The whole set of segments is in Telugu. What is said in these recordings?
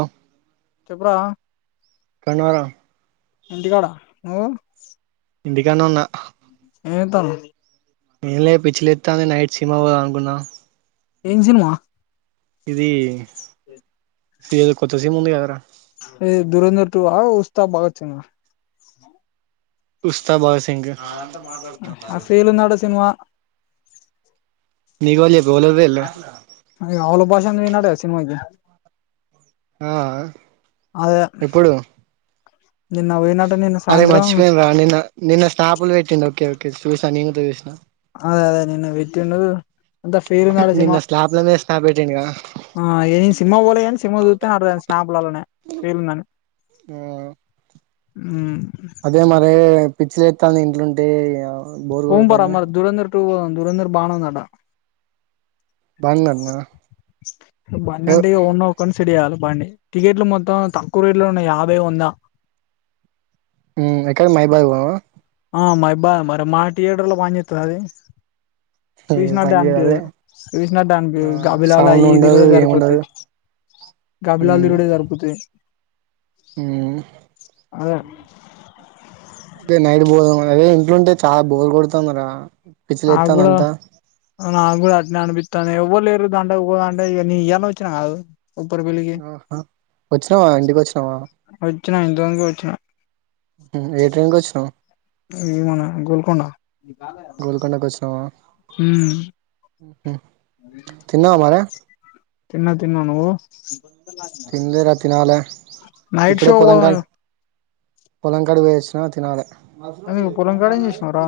ఆ చెప్పురా ఎక్కడున్నావ్ రా ఇంటికాడ నువ్వు ఇంటికానే ఏం చేతనవ్ అ నే పిచ్చిలెత్తంది నైట్ సినిమాకి పోదాం అనుకున్నాా ఏం సినిమా ఇది ఇదేదో కొత్త సీనిమా ఉంది కదా రా ఏ దురంధర్ ఆ ఉస్తాద్ భగత్ సింగ్ ఆ ఉస్తా భగత్ సింగ్ ఆ సేలునాడు సినిమా నీకెవలు చెప్పిర్రు ఎవలెవరు పోయిర్రు అ ఆవల భాష అను వి నడే సినిమాకి ఆ అదే ఎప్పుడు నిన్న పోయినట నిన్న అరే సాయంత్రం మర్చిపోయినరా నిన్న నిన్న స్నాపుల్ పెట్టిందు ఓకే ఓకే చూసా నేను చూసిన చిన్న అదే అదే నిన్న పెట్టిందు అంతా ఫేల్ందడు నిన్న సినిమా స్లాబ్ల మీద స్నాప్ పెట్టిండు కదా ఆ ఏ సినిమా పోలే, కానీ సినిమా చూస్తేనే అర్థమయింది స్నాప్లలోనే ఫీల్ ఉందని. ఆ హమ్ అదే మరీ, పిచ్చిలేతంది ఇంట్లోంటే ఈయ ఉంబర రా మరి ధూరంధర్ టూ పోదాం ధూరంధర్ బానే ఉందంట బంగారమా బండంటే ఇగ ఉన్న ఒక్కన్ చిడియాల బండి టికెట్లు మొత్తం, తక్కువ రేట్లో ఉన్న యాభై, వందా. హ్మ్ ఎక్కడ మైబాకి పోదామా ఆ మైబా మరి మా థియేటర్ లో పని చేస్తుంద అది ఏం చూసినట్టే పని చేయదు అదే అనిపియ్యదు, చూసినట్టే ఆ అనిపియ్యదు గాబిలాలు అయ్యి సౌండ్ ఇయ్యి ఉండదు తిరుగుడే ఏముండదు సరిపోతాయి గాబిలాలు ఉమ్ తిరుగుడే సరిపోతాయి ఉమ్ అదే అదే నైట్ పోదామని, అదే ఇంట్లో ఉంటే, చాలా బోర్ కొడుతుంది రా. పిచ్చి నాకు లేతాంది కూడా అంతా నాకు కూడా అట్టనే అనిపితంది ఎవ్వరులేరు దాంట్లోకి పోదాం అంటే ఇగ నేను ఈయాలనే వచ్చిన కాదు ఉప్పరపల్లికి. ఆహా వచ్చినావా ఇంటికి వచ్చినావా వచ్చినా ఇంతముందుకే వచ్చినా. ఏ ట్రైన్కి వచ్చినావు ఇది మన గోల్కొండ. నాక్ వచ్చినవా ఉమ్ ఉమ్ తిన్న తిన్న నువ్వు తిన్నలే రా తినాలి నైట్ ఇపుడే షో పొలం కాడిక్ పోదాం పొలం కాడికి పోయి వచ్చిన తినాలి ఎందుకు పొలం కాడ ఏం చేసినవ్ రా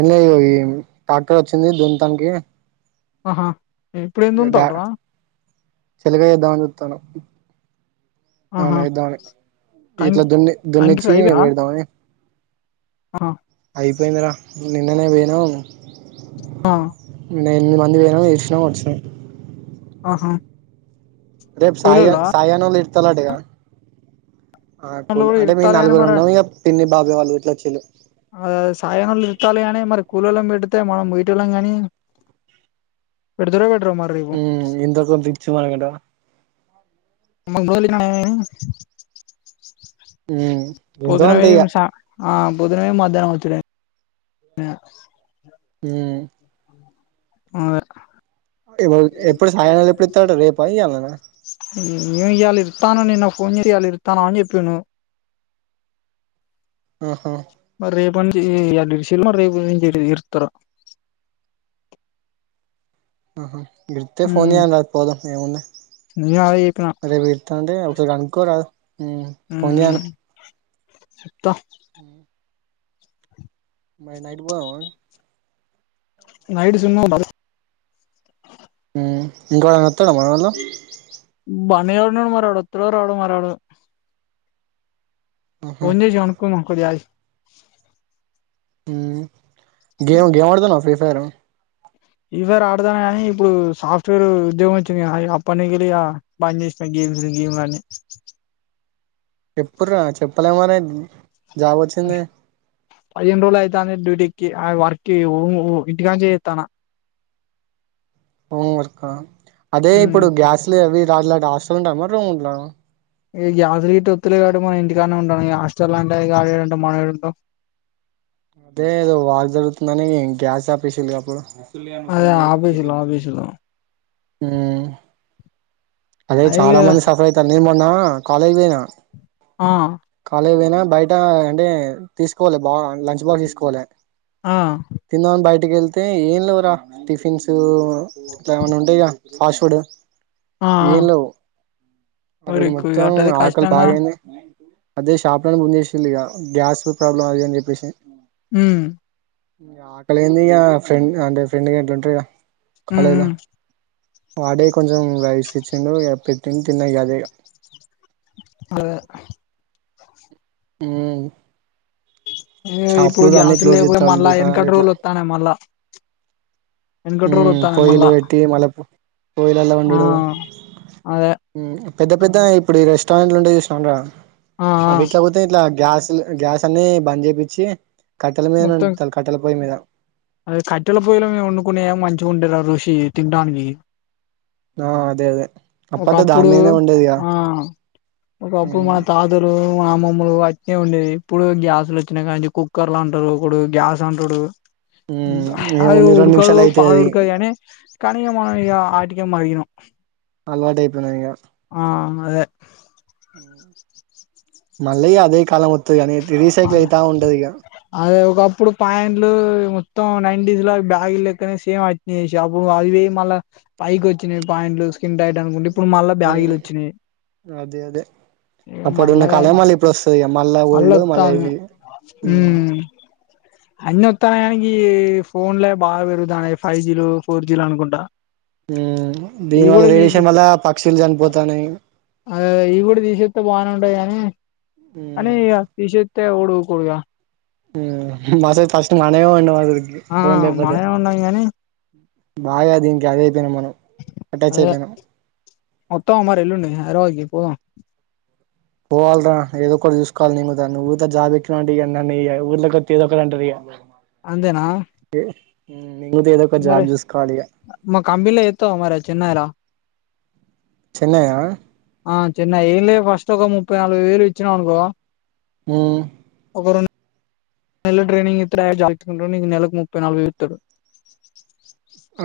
ఏంలేదు ఎం ప క్యాన్ వచ్చింది దుంన్ తనికి ఆహా ఇప్పుడు ఎం దుంతాల్ రా చెలిగ ఏద్దాం అని చూతనామ్ అవును ఆహా ఎదామని కం ఇట్లా దున్ని కంకి దున్నిచ్చి అయిపోయినయా పెడదామని. అయిపోయిందిరా నిన్ననే పోయిన ఆ నిన్న ఎనిమిది మంది పోయనాము యేసినం వచ్చినాము ఆహా రేపు సాయగా కూలోళ్ళా సాయగాన్నోల్ ఇన్ తలా డేకా ఆ వాళ్ళు కూల్ కూడా అంటే మేము ఇరుత్తాలు గాని నలుగురు ఉన్నాము ఇక పిన్ని బాబే వాళ్ళ గిట్ల వాచిల్లు అదే అదే సాయగానోళ్ళు ఉరకలి కానీ మరి కూలోలను పెడితే మనం పోయేటోలం గానీ పెడుతుర ఉమ్ ఎంతోకొంత ఇచ్చి పనుకుంటావ [unintelligible] ఎంతో అంత పొదునవే ఇక ఏమి సా ఆ పొద్దునా పోయ్ మధ్యాహ్నం వచ్చుడే ఇగ ఉమ్ ఆర్ ఎప్పుడు సాయంకాలం ఎప్పుడు ఇస్తాడట రేపా ఇయ్యాలనా ఎమ్ ఇయ్యాల ఇత్తాను నేను ఫోన్ జేతి ఇయాలన ఇత్తండ అని చెపిండు ఆహా మరి రేపుంజ ఎర్ ఇడిసి మరి రేపు ఇరుత్తరో ఆహా విడితే ఫోన్ ఉమ్ చేయ్యనా పోదాం ఏముంది నేను అదే చెప్పిన రేపు ఇత్తానంటే ఒకసారి కనుక్కోరాదు ఫోన్ చేయను త అ మరి నైట్ పోదామా నైట్ సినిమా కి పోదాం ఉమ్ ఇంకో వత్తరా మనోళ్ళు మేము వున్నపుడు మారాడు వస్తాడో రాడో మారాడు ఫోన్ జేసమనుకో మోజజి ఉమ్ గేమ్ గేమ్ ఆడుతున్నవ ఫ్రీ ఫైర్ పరే ఫ్రీ ఫైర్ ఆడతానా కానీ ఇప్పుడు సాఫ్ట్వేర్ ఉద్యోగం వచ్చింది కా అప్పనికిలి ఇగ బంద్ చేసినా గేమ్స్ గేమ్లన్ని ఎప్పుడ్ర చెప్పలే ఏమని అ పదిహేను రోజు అయితంది డ్యూటీ కి ఆ వర్క్ ఇంటికనించే చేతానా పో వర్కా అదే ఉమ్ ఇప్పుడు గ్యాస్ లు అవి దా ాస్తు ఉంట మరి ర ఉలా ఈ గ్యాస్ ఒతులుగాడు అండి ఇగా ఉండ హస్టల్ లా ఉంటయిగాడి ఏమి మాట్లా తావు అదే ఏదో వార్ గ్యాస్ జపిసి అప్పుడు అదే ఆఫీస్లో ఆఫీస్ హము అదే చాలా అయ్యో మంది సఫర్ అయితారు ని మమన్న కాాలేజేనా ఆ అవైనా బయట అంటే తీసుకోవాలి బా లంచ్ బాక్స్ తీసుకోవాలి ఆ తిందామని బయట ఇట్కెళ్తే ఏన్లవరా టిఫిన్సు ఇట్లా ఏమన్నా ఉండాయిగా పాస్వర్డ్ ఆ ఏం లేవు ఆ మరి రోజు మొత్తం అట్టయితే ఆకలి కష్టంగా బాగాయింది అదే షాపడ ముందషలిగా గ్యాస్ ప్రాబ్లం అది అని చెప్పేసి ఉమ్ ఆకలిని ఇక ఫ్రెండ్ అంటే ఫ్రెండ్గా ఎంలుంటయి ఉమ్ కాాలేజ్ ఉమ్ వాడే కొంచెం వయసు కిచన్ యా ప తని తిిన దేగా అద హమ్ ఇప్పుడు గ్యాస్ లేకపోయి చేత్తాళ్ళు మళ్ళా దుకాణాలు వెనకట్రోలు వస్తానే మళ్ళా ఎనకటి రోజులు వత్తన్నాయి పోయిలు మళ్ళా పెట్టి మళ్ళ పోయిలలా ఉండు ఆ అదే పెద్ద పెద్ద ఇప్పుడు ఈ రెస్టారెంట్లు ఉంటే చూసాంా ఆ ఎట్లా పోతేయిలా గ్యాస్ గ్యాస్ అనే బాజేపి ఛీ కట్టెల మీద ఉండుతారు కట్టెల పోయ్య మీద అద కట్టెల పొయ్యలు మేము వండుకునే ఏ మంచిగా ఉండే రఋషి తిండాన్వి ఆ అదే అదే అప్పట్లో దాని ఒకప్పుడు మీదనే వండేది ఇగ ఆ ఒకప్పుడు మ్మ్ మా తాతలు మా అమ్మమ్మలు అట్లే ఉండేది. ఇప్పుడు గ్యాస్లు వచ్చినా కానుంచి కుక్కర్లు అంటడు ఒకడు గ్యాస్ అంటడు. మ్మ్ అవి ఏముంది రెండు ఉడ్కదు నిమిషాలు అయితది పాడు అది ఉడ్కదు కానీ ఇగమనం ఆటికే మరిగినం. అలవాటు అయిపోయినాయి ఇగా. ఆ అదే. ఆ రీసైకిల్ అయితా ఉంటది ఇక అదే ఒకపు ప్పుడు పాయింట్లు మొత్తం నైన్టీస్ లా బ్యాగ్ లెక్కనే సేమ్ అట్నేఏసే, అప్పుడు అవి మళ్ళా పైకి వచ్చినయి పాయింట్లు స్కిన్ టైట్ అనుకుంట. హ్ అదే అదే ఇగ అప్పుడు ఉన్నా మళ్ళగా కాలం మల్లా ఇ ఇప్పుడు వస్తది మళ్ళా మళ్ళ ఓల్డ్ మళ్ళా వత్తాంది ఇవి అన్నీ వత్తాన్నయి కాని గి ఫోన్లే బాగా పెరుగుతానయి ఫైవ్ జీలు, ఫోర్ జీలు అనుకుంటా. హ్ దీని ఇవి కూడా వల్లా వీకి రేడియేషన్ వల్ల పక్షులు చనిపోతాన్నయి. ంటది కాని కానీ ఇగ తీశేత్ తె ఎవడు ఉకోడుగా. ఉమ్ మస ఫస్ట్ మనమే ఉండం [inaudible] ఆ ఫోన్ లేకపోతే మనేమే ఉండం గానీ. బాగా దినికి అదై అయిపోయినం మనం. అటాచ్ అదే అయిపోయినాం ఒత్తవ మరి ఎల్లుండి హైదరాబాద్కి. పోదాం. పోవాల్రా హైద్ ఒకటి చూసుకోవాలి నేను కుడా. నువుత జాబ్ ఎకినవంటే ఇగ నన్ను ఇగ ఊర్లకొత్తే ఎదో ఒకటి అంటరు ఇగా. అంతెనా. ఉహు. మరి మా కంపిన్లా చేత్తవా మరి చెెన్నైలా? చెన్నైయా ఆ చెన్నై ఏంలే ఫస్ట్ ఒక ముప్పై నాలబై వేలు ఇచ్చినవు అనుకో హ్ ఓరొం డు నెలలు ట్రైనింగ్ ఇత్తడు డైరెక్ట్ జాబ్ల పెట్టుకుంటడు. నీకు నెలకు ముప్పై నాలబై వేలు ఇస్తడు.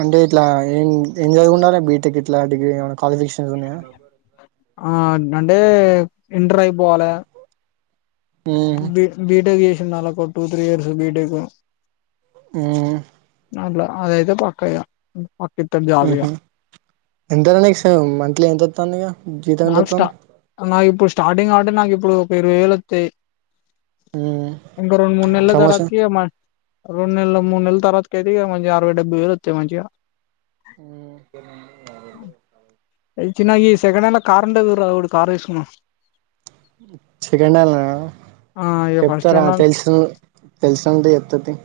అంటే ఇట్లా ఏం ఎం చదివివుండాలె బీటెక్ ఇట్లా డిగ్రీ ఏమన క్వాలిఫికేషన్స్ ఉన్నయా. అ ఆ అంటే ఇంటర్ అయిపోవాలె. ఉమ్ బి బిటెక్ ఎన్నాళకో టూ త్రీ ఇయర్స్ బిటేక్ మ్ అట్లా అదయితే పక్కా ఇగ పక్కిత్తడు జాబ్ ఇగ ఆహా [unintelligible] మంత్లీ ఎంత ఒత్తంది ఇగ జీతం ఎంత లాస్టా వత్తాంది నాకు ఇప్పుడు స్టార్టింగ్ కాబట్టి నాక్ ఇప్పుడు ఇరవై వెలు ఒత్తే ఉమ్ ఇంకో రెండు మూడు నెల్ల ప్రమోషన్ తర్వాతకి మ రెండు నెల్లు ముడ్ నెల్ తర్వాత కైతే ఇగ మంచిగ అరవై డెబ్బయి వేలు ఒత్తయ్ మంచిగా ఉహ్ ఒకేనండి ఏదార్ పెడతరు ఏ చిన్నగా చేయి సెకండ్ హ్యాండ్లా కార్ ఉండదు రాగుడ్ కార్ ఎస్కున్నా సెకండ్ హ్యాండ్ల ఆ ఇగ ఫస్ట్ చెప్తారా హ్యాండ్ తెలుసు తెలుసంటే చెప్త తీ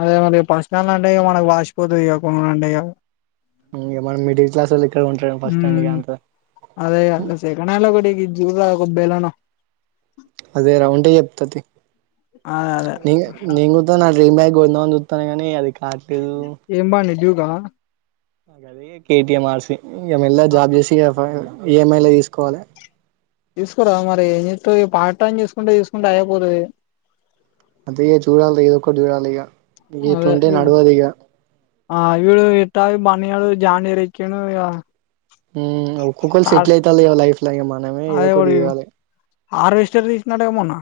అదే మరి పసనల్ అంటే ఇగ మనక్ వాసిపోతది ఇగ కొనాలంటే ఇగ ఇంగ మనం మిడిల్ క్లాస్ ఇక్కడ ఉంటారు ఫస్ట్ హ్యాండ్ ఇగ హుమ్ అంత అదే కదా సెకండ్ హ్యాండిల్ ఒకటి గిది చూడ్ రా ఓ బెలన అదే రా ఉంటే చెప్త తి అదే అదే నింగ్ నీ గుంద న దేగ్ బాన్ గోన్ ఫోన్ జుత్తానే గానీ అది ఆటు గా ఆది కేటిఎం ఆర్ సి ఇగ మెల్ల గా జాబ్ చేసి ఈఎంఐ లే తీసుకోవాలె తీసుకోర మరి ఏం జెత్తవ్ ఇగ పార్ట్ టైమ్ చూసుకుంటే చూసుకుంటే అయేపోతది అదే చూడాలి రా ఏదొ ఒకటి చూడాలిగ గీట్లుంటే అదే నడువదు ఇగా ఆ వీడు ఇట్టాగు బన్నీగాడు జానీ రిచ్చిండు ఇగ హు ఒకొక్కలు టార్ సెటిల్ అయ్యితలే లైఫ్ లో ఇగ మనమే ఏదో ఒకటి చేయాలె ఆర్వెస్టర్ తీసిందంటగా మొన్న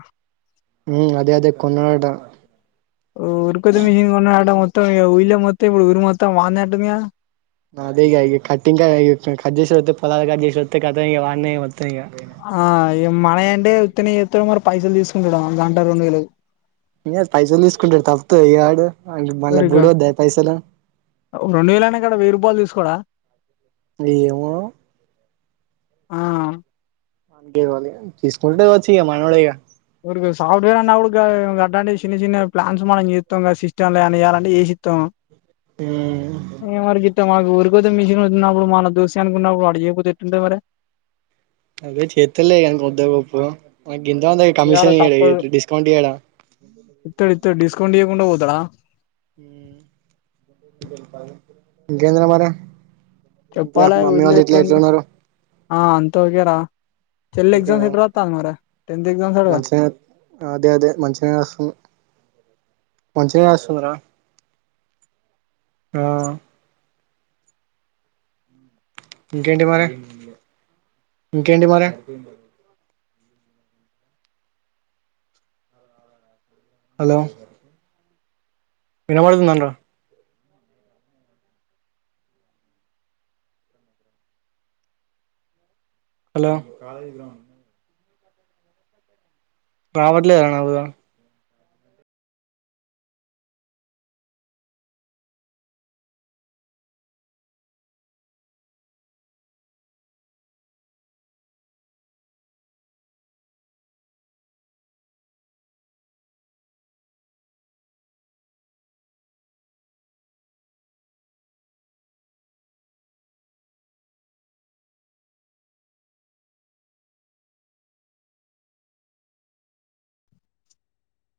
ఉ అదే అదే కొన్నాడట ఓ ఉరుకుదు మిషన్ కొన్నాడట మొత్తం విల్లే మొత్తం ఇప్పుడుఊరు మొత్తం వాందే అంటగా అదే గా ఇ కటింగ్ కట్ చేసే పొలాలు కట్ చేసే [unintelligible] ఆ ఈమ్మా ఎ అంటే ఉత్తనే చేతాడ మరి పైసలు తీసుకుంటడ గంటకు రెండు వేలు. ఇగ పైసలు తీసుకుంటే తప్పేయాడు అంట మళ్ళా ఎవరికా బుడి వద్దా పైసలు రెండు వేలు అనే కాడ వెయ్యి రూపాయలు తీసుకోడా ఏమో ఆ తేవాలి తీసుకుంటే వచ్చిగ మనోడే గ ఊరికే సాఫ్ట్వేర్ అన్నప్పుడు అలాంటి చిన్న చిన్న ప్లాన్స్ మనం చేస్తాం. సిస్టమ్ లే అని ఇలంటే చేసిస్తాం. [unintelligible] [unintelligible] అదే చేతులే కానీ కొద్ది గొప్పు ఇంకా ఇయ్యాల కమిషన్ తప్పదు ఇడు డిస్కౌంట్ ఎడ దడ ఇంకేద్ర మరి ఇంట్ల చెప్పాలా మమ్మీ ఊర్లో వాళ్ళు ఎట్లా ఎట్లుంది ఎట్లున్నారు? ఆ అంత ఒకే ర చెల్లి ఎగ్జామ్స్ ఎట్ రాతాంది మరి టెన్త్ ఎగ్జామ్స్ అట మనుష అదే అదే మనుషన రాసం మంచిన రస్తుందరా ఆ ఇంకేంటి మరి ఇంకేంటి మరి హలో వినపడుతుందంట. హలో కాలేజ్ గ్రౌండ్ రావట్లేదా నువ్వు